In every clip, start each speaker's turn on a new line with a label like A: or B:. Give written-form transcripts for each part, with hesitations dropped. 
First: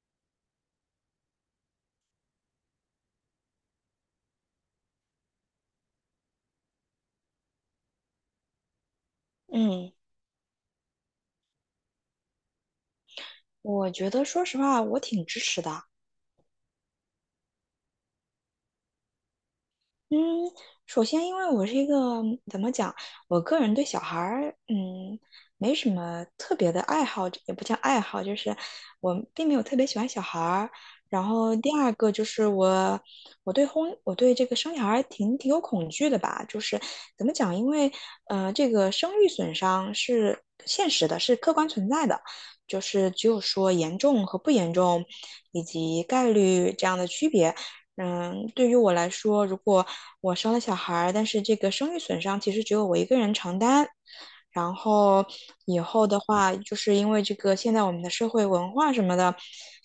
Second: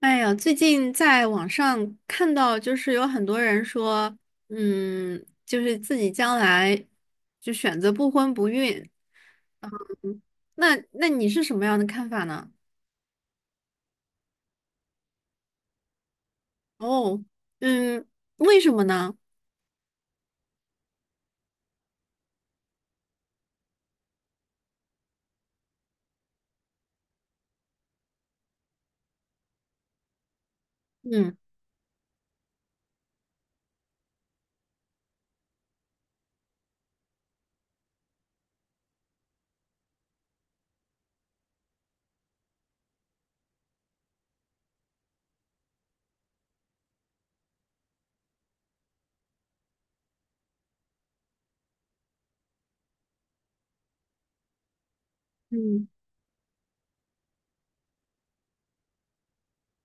A: 哎呀，最近在网上看到，就是有很多人说，就是自己将来就选择不婚不孕。
B: 嗯，
A: 嗯那你是什么样的看法呢？
B: 我觉得说实话，我挺支持的。
A: 哦。嗯，为什么呢？
B: 嗯，首先，因为我是一个怎么讲，我个人对小孩儿，没什么特别的爱好，也不叫爱好，就是我并没有特别喜欢小孩儿。然
A: 嗯
B: 后第二个就是我对婚，我对这个生小孩儿挺有恐惧的吧，就是怎么讲，因为这个生育损伤是现实的，是客观存在的，就是只有说严重和不严重，以及概率这样的区别。嗯，对于我来说，如果我生了小孩儿，但是这个生育损伤其实只有我一个人承担。然后以
A: 嗯
B: 后的话，就是因为这个现在我们的社会文化什么的，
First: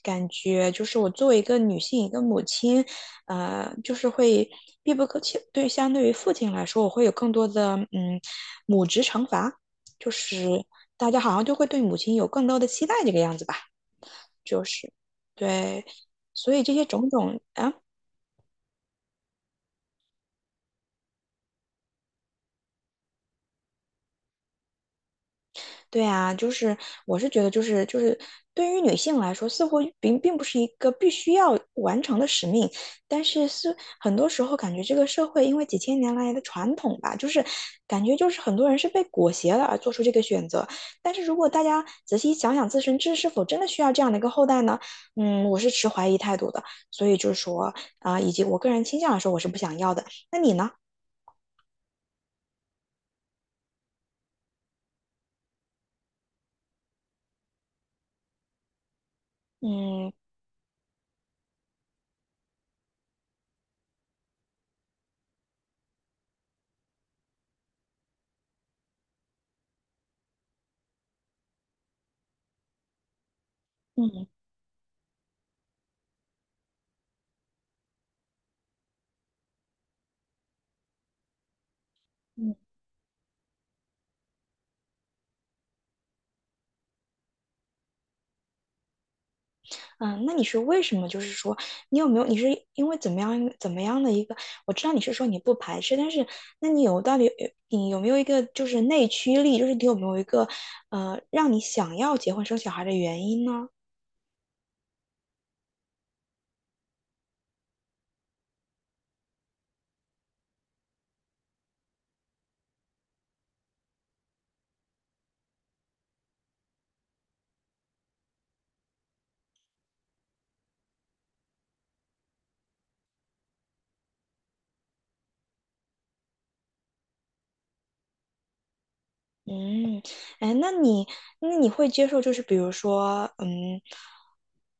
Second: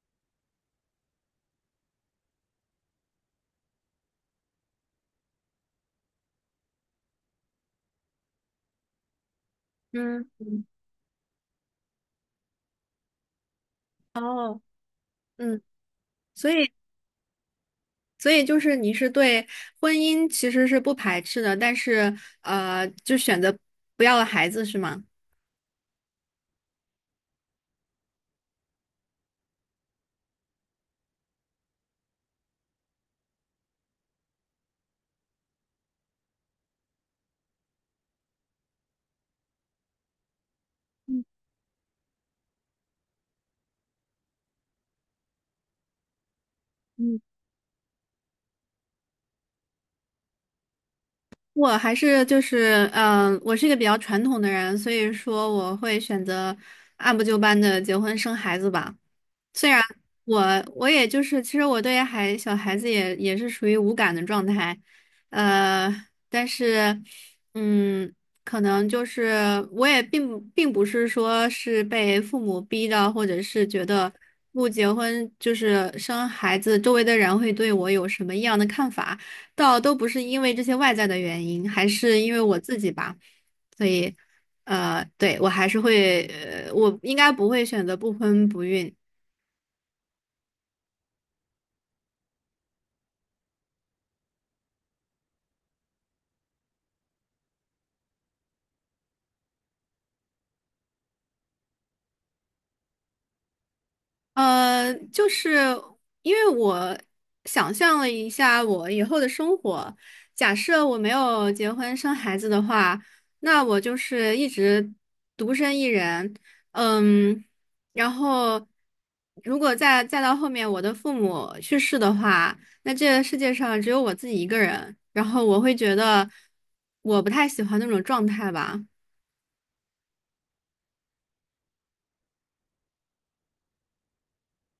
B: 感觉就是我作为一个女性，一个母亲，就是会必不可缺。对，相对于父亲来说，我会有更多的母职惩罚，就
A: 嗯
B: 是
A: 嗯。
B: 大家好像就会对母亲有更多的期待，这个样子吧，
A: 哦。
B: 就是
A: 嗯，
B: 对，
A: 所
B: 所以
A: 以
B: 这些种种啊。哎
A: 所以就是你是对婚姻其实是不排斥的，但是就选择不要了孩子是吗？
B: 对啊，就是我是觉得，就是对于女性来说，似乎并不是一个必须要完成的使命，但是是很多时候感觉这个社会因为几千年来的传统吧，就是感觉就是很多人是被裹挟了而做出这个选择。但是如果大家仔细想想自身这是否真的需要这样的一个后代呢？嗯，我是持怀疑态度的。所以
A: 嗯。
B: 就是说啊、以及我个人倾向来说，我是不想要的。那你呢？
A: 我还是就是，我是一个比较传统的人，所以说我会选择按部就班的结婚生孩子吧。虽然
B: 嗯
A: 我我也就是，其实我对小孩子也是属于无感的状态，呃，但是，嗯，可能就是我也并不是说是被父母逼的，或者是觉得
B: 嗯。
A: 不结婚就是生孩子，周围的人会对我有什么异样的看法，倒都不是因为这些外在的原因，还是因为
B: 嗯。
A: 我自己吧，所以，对，我还是会，我应该不会选择不婚不孕。
B: 嗯，那你是为什么？就是说，你有没有？你是因为怎么样怎么样的一个？我知道你是说你不排斥，但是那你有到底你有没有一个就是内驱力？就是你有没有一个让你想要结婚生小孩的原因呢？
A: 就是因为我想象了一下我以后的生活，假设我没有结婚生孩子的话，那我就是一直独身一人，嗯，然后如果再到后面我的父母去世的话，那这个世界上只有我自己一个人，然后我会觉得我不太喜欢那种状态吧。
B: 嗯，哎，那你会接受，就是比如说，嗯，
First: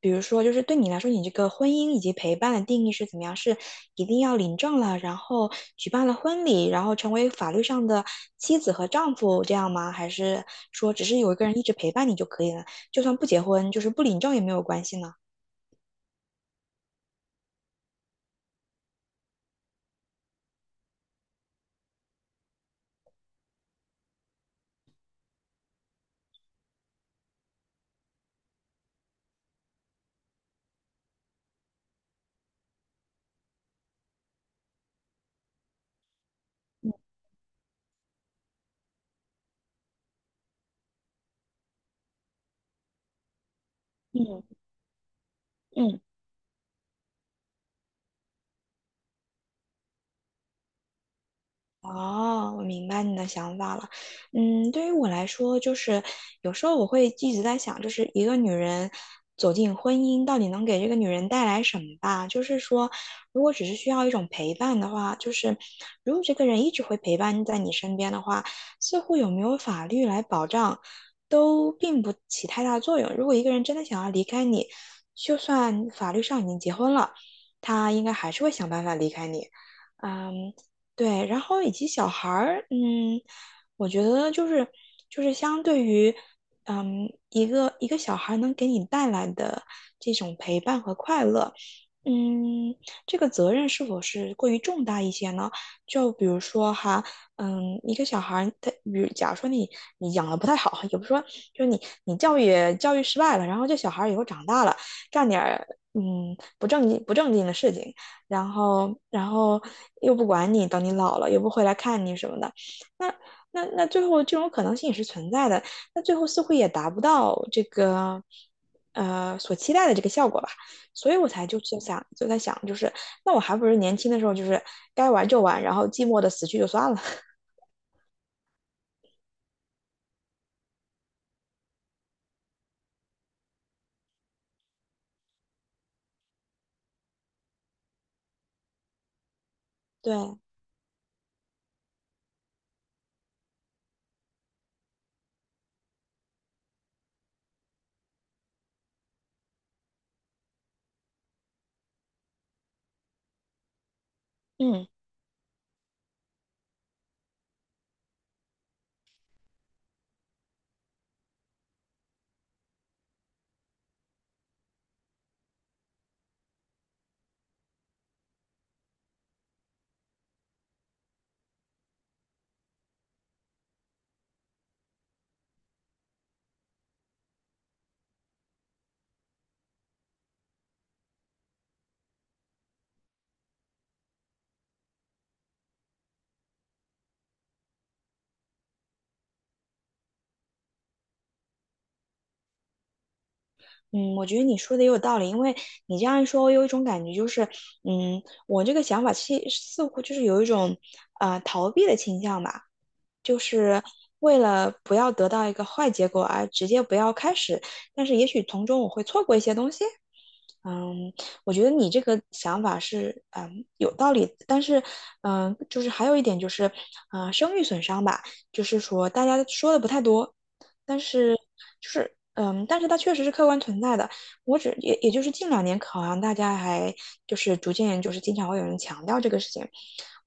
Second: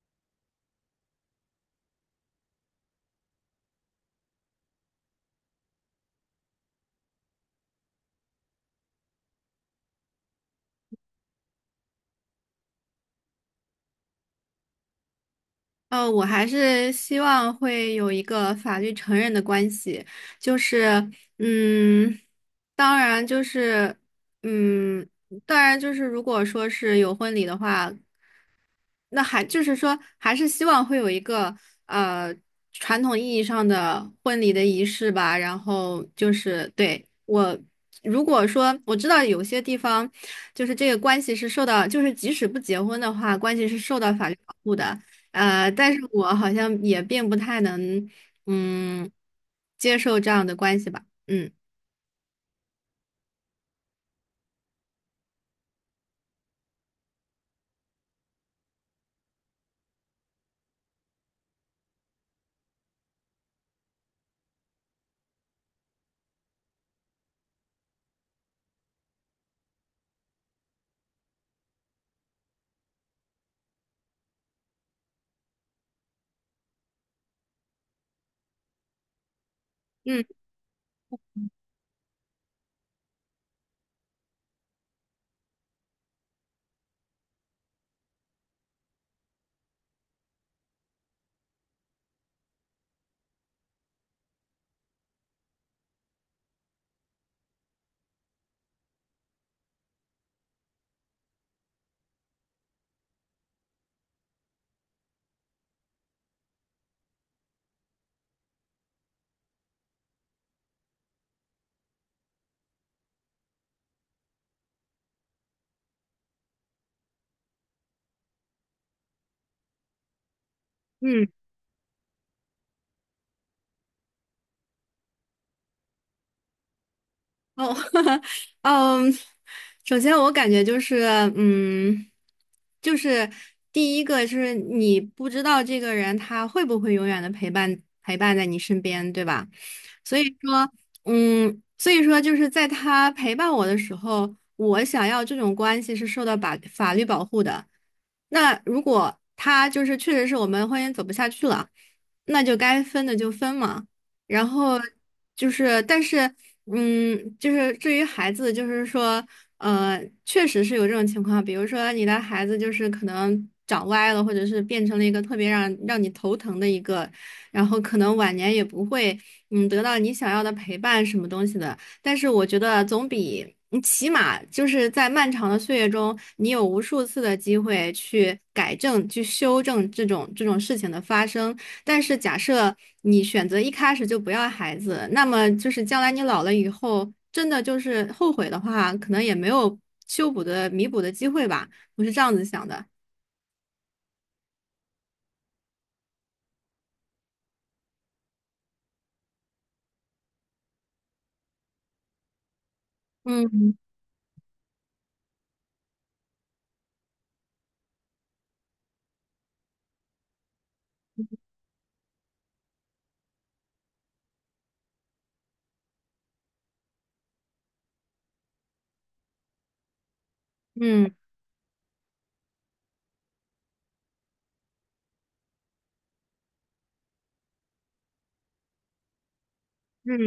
B: 比如说，就是对你来说，你这个婚姻以及陪伴的定义是怎么样？是一定要领证了，然后举办了婚礼，然后成为法律上的妻子和丈夫这样吗？还是说只是有一个人一直陪伴你就可以了，就算不结婚，就是不领证也没有关系呢？
A: 我还是希望会有一个法律承认的关系，就是，嗯，当然就是，嗯，当然就是，如果说是有婚礼的话，那还就是说，还是希望会有一个呃传统意义上的婚礼的仪式吧。然后就是对我，如果说我知道有些地方，就是这个关系是受到，就是即使不结婚的话，关系是受到法律保
B: 嗯。
A: 护的。但是
B: 嗯，
A: 我好像也并不太能嗯接受这样的关系吧。嗯
B: 哦，我明白你的想法了。嗯，对于我来说，就是有时候我会一直在想，就是一个女人走进婚姻，到底能给这个女人带来什么吧？就是说，如果只是需要一种陪伴的话，就是如果这个人一直会陪伴在你身边的话，似乎有没有法律来保障，都并不起太大作用。如果一个人真的想要离开你，就算法律上已经结婚了，他应该还是会想办法离开你。
A: 嗯
B: 嗯，对，然后以及小孩儿，嗯，我觉得就是相对于，嗯，一个小孩能给你带来的这种陪伴和快乐，嗯，这个责任是否是过于重大一些呢？就比如说哈，嗯，一个小孩儿他，比如假如说你你养的不太好，也不是说就是你你教育失败了，然后这小孩儿以后长大了，干点儿不正经的事情。然后又不管你，等你老了又不回来看你什么的，那那最后这种可能性也是存在的，那最后似乎也达不到这个所期待的这个效果吧，所以
A: 嗯。
B: 我才就是想就在想就是，那我还不如年轻的时候就是该玩就玩，然后寂寞的死去就算了，
A: 哦。嗯，首先我感觉就是，嗯，就是第一个就是你不知道这个人他会不会永远的陪伴在你身边，对吧？所以
B: 对，
A: 说，所以说就是在他陪伴我的时候，我想要这种关系是受到法律保护的。那如果他就是确实是我们婚姻走不下去了，那就该分的就分嘛。然后
B: 嗯。
A: 就是，但是，就是至于孩子，就是说，确实是有这种情况，比如说你的孩子就是可能长歪了，或者是变成了一个特别让你头疼的一个，然后可能晚年也不会，得到你想要的陪伴什么东西的。但是我觉得总比你起码就是在漫长的岁月中，你有无数次的机会去改正、去修正这种事情的发生。但是假设你选择一开始就不要孩子，那么就是将来你老了以后，真的就是后悔的话，可能也没有修补的、弥补的机会吧。我是这样子想的。
B: 嗯，我觉得你说的也有道理，因为你这样一说，我有一种感觉，就是，嗯，我这个想法似乎就是有一种，逃避的倾向吧。就
A: 嗯
B: 是为了不要得到一个坏结果而直接不要开始，但是也许从中我会错过一些东西。嗯，我觉得你这个想法是嗯有道理，但是嗯，就是还有一点就是，声誉损伤吧，就是说大家说的不太多，但
A: 嗯
B: 是就是但是它确实是客观存在的。我只也也就是近两年，好像大家还就是逐渐就是经常会有人强调这个事情。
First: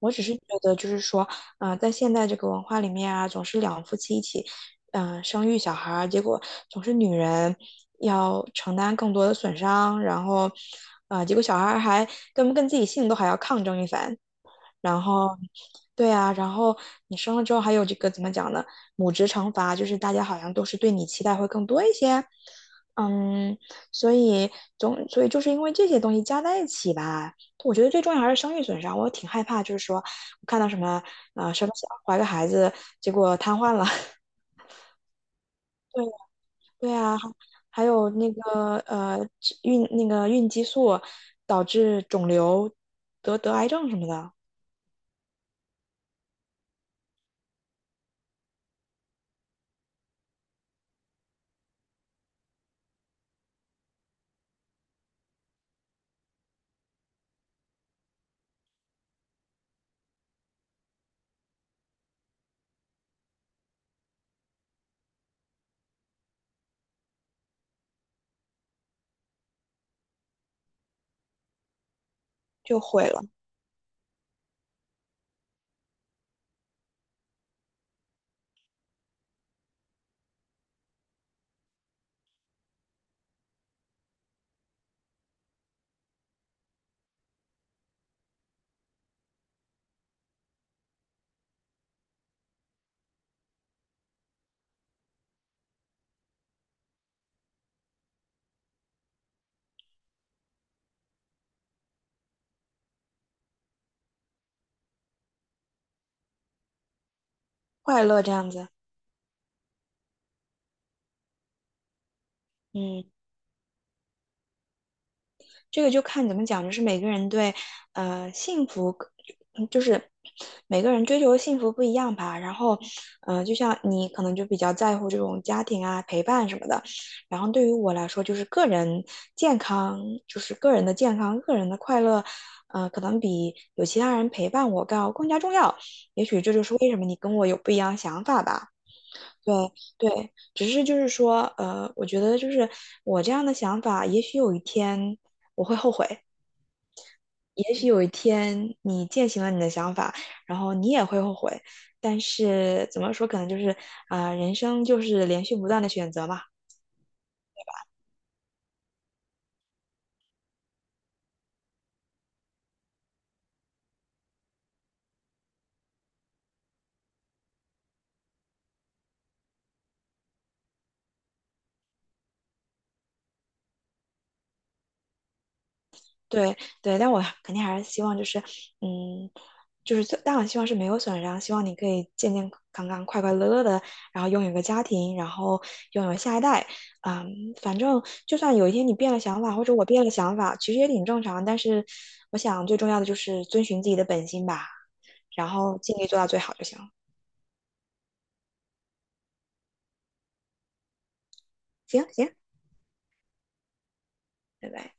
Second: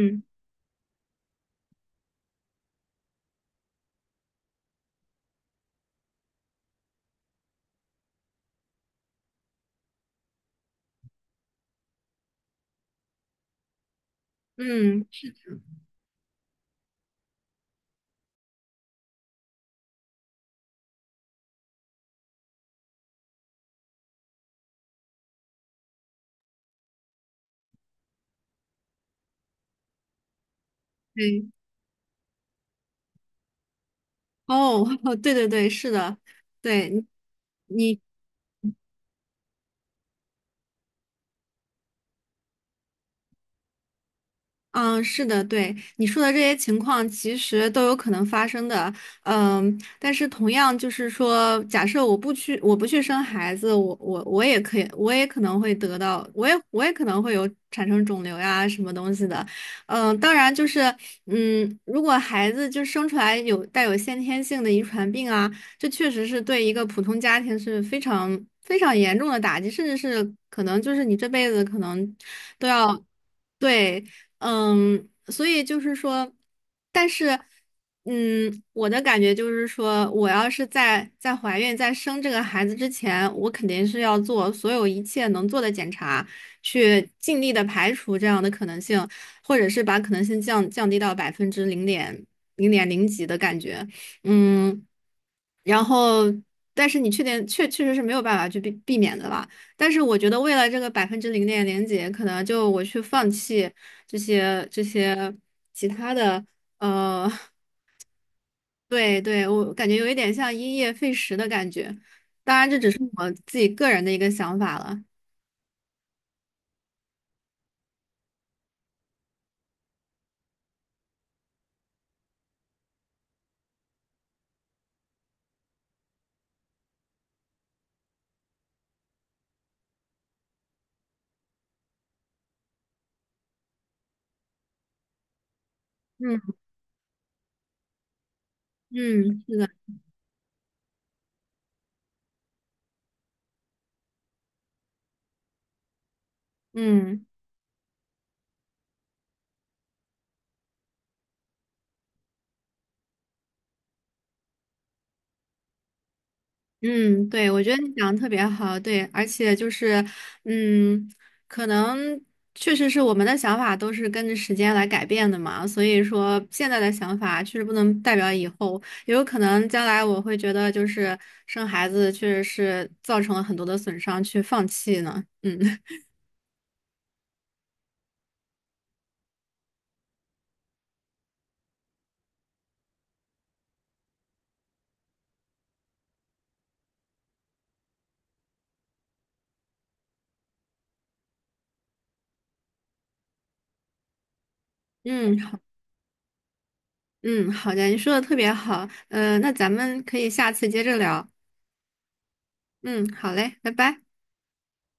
B: 我只是觉得就是说，啊、在现代这个文化里面啊，总是两夫妻一起，生育小孩儿，结果总是女人要承担更多的损伤，然后，啊，结果小孩儿还跟不跟自己姓都还要抗争一番，然
A: 嗯，
B: 后，对啊，然后你生了之后还有这个怎么讲呢？母职惩罚，就是大家好像都是对你期待会更多一些，嗯，所以所以就是因为这些东西加在一起吧，我觉得最重要还是生育损伤，我挺害怕，就是说我看到什么
A: 对。
B: 什么小怀个孩子，结果瘫痪了。
A: 哦，对对对，是的，
B: 对
A: 对
B: 啊，还还
A: 你。
B: 有那个那个孕激素导致肿瘤得癌症什么的，
A: 嗯，是的，对你说的这些情况，其实都有可能发生的。但是同样就是说，假设我不去生孩子，我也可以，我也可能会得到，我也可能会有产生肿瘤呀什么东西的。当然就是，如果孩子就生出来有带有先天性的遗传病啊，这确实是对一个普通家庭是非常非常严重的打击，甚至是可能就是你这辈子可能都
B: 就
A: 要。
B: 毁了
A: 对。所以就是说，但是，我的感觉就是说，我要是在怀孕、在生这个孩子之前，我肯定是要做所有一切能做的检查，去尽力的排除这样的可能性，或者是把可能性降低到百分之零点零几的感觉，嗯，然后，但是你确定确实是没有办法去避免的吧？但是我觉得为了这个百分之零点零几，可能就我去放弃。这些其他的，呃，
B: 快乐这样子。
A: 对对，我感觉有一点像因噎废食的感觉。当然，这只是
B: 嗯。
A: 我自己个人的一个想法了。
B: 这个就看怎么讲，就是每个人对幸福，嗯就是每个人追求的幸福不一样吧。然后，呃，就像你可能就比较在乎这种家庭啊、陪伴什么的。然后对于我来说，就是个人健康，就是个人的健康、个人的快乐，呃，可能比有其他人陪伴我更加重要。也
A: 嗯
B: 许这就是为什么你跟我有不一样的想法吧。
A: 嗯，
B: 对
A: 是的，
B: 对，只是就是说，我觉得就是我这样的想法，也许有一天我会后悔，
A: 嗯。
B: 也许有一天你践行了你的想法，然后你也会后悔。但是怎么说，可能就是人生就是连续不断的选择嘛。
A: 嗯，对，我觉得你讲的特别好，对，而且就是，嗯，可能确实是我们的想法都是跟着时间来改变的嘛，所以说现在的想法确实不能代表以后，也有可能将来我会觉得就是生孩子确实是造成了很多的损伤，去放弃呢。嗯。
B: 对对，但我肯定还是希望就是，嗯，就是最，但我希望是没有损伤，希望你可以健健康康、快快乐乐的，然后拥有一个家庭，然后拥有下一代。嗯，反正就算有一天你变了想法，或者我变了想法，其实也挺正常。但是我想最重要的就是遵循自己的本心吧，
A: 嗯，
B: 然
A: 好。
B: 后尽力做到最好就行了。
A: 嗯，好的，你说的特别好，那咱们可以下次接着聊。
B: 行行，
A: 嗯，好嘞，拜拜。
B: 拜拜。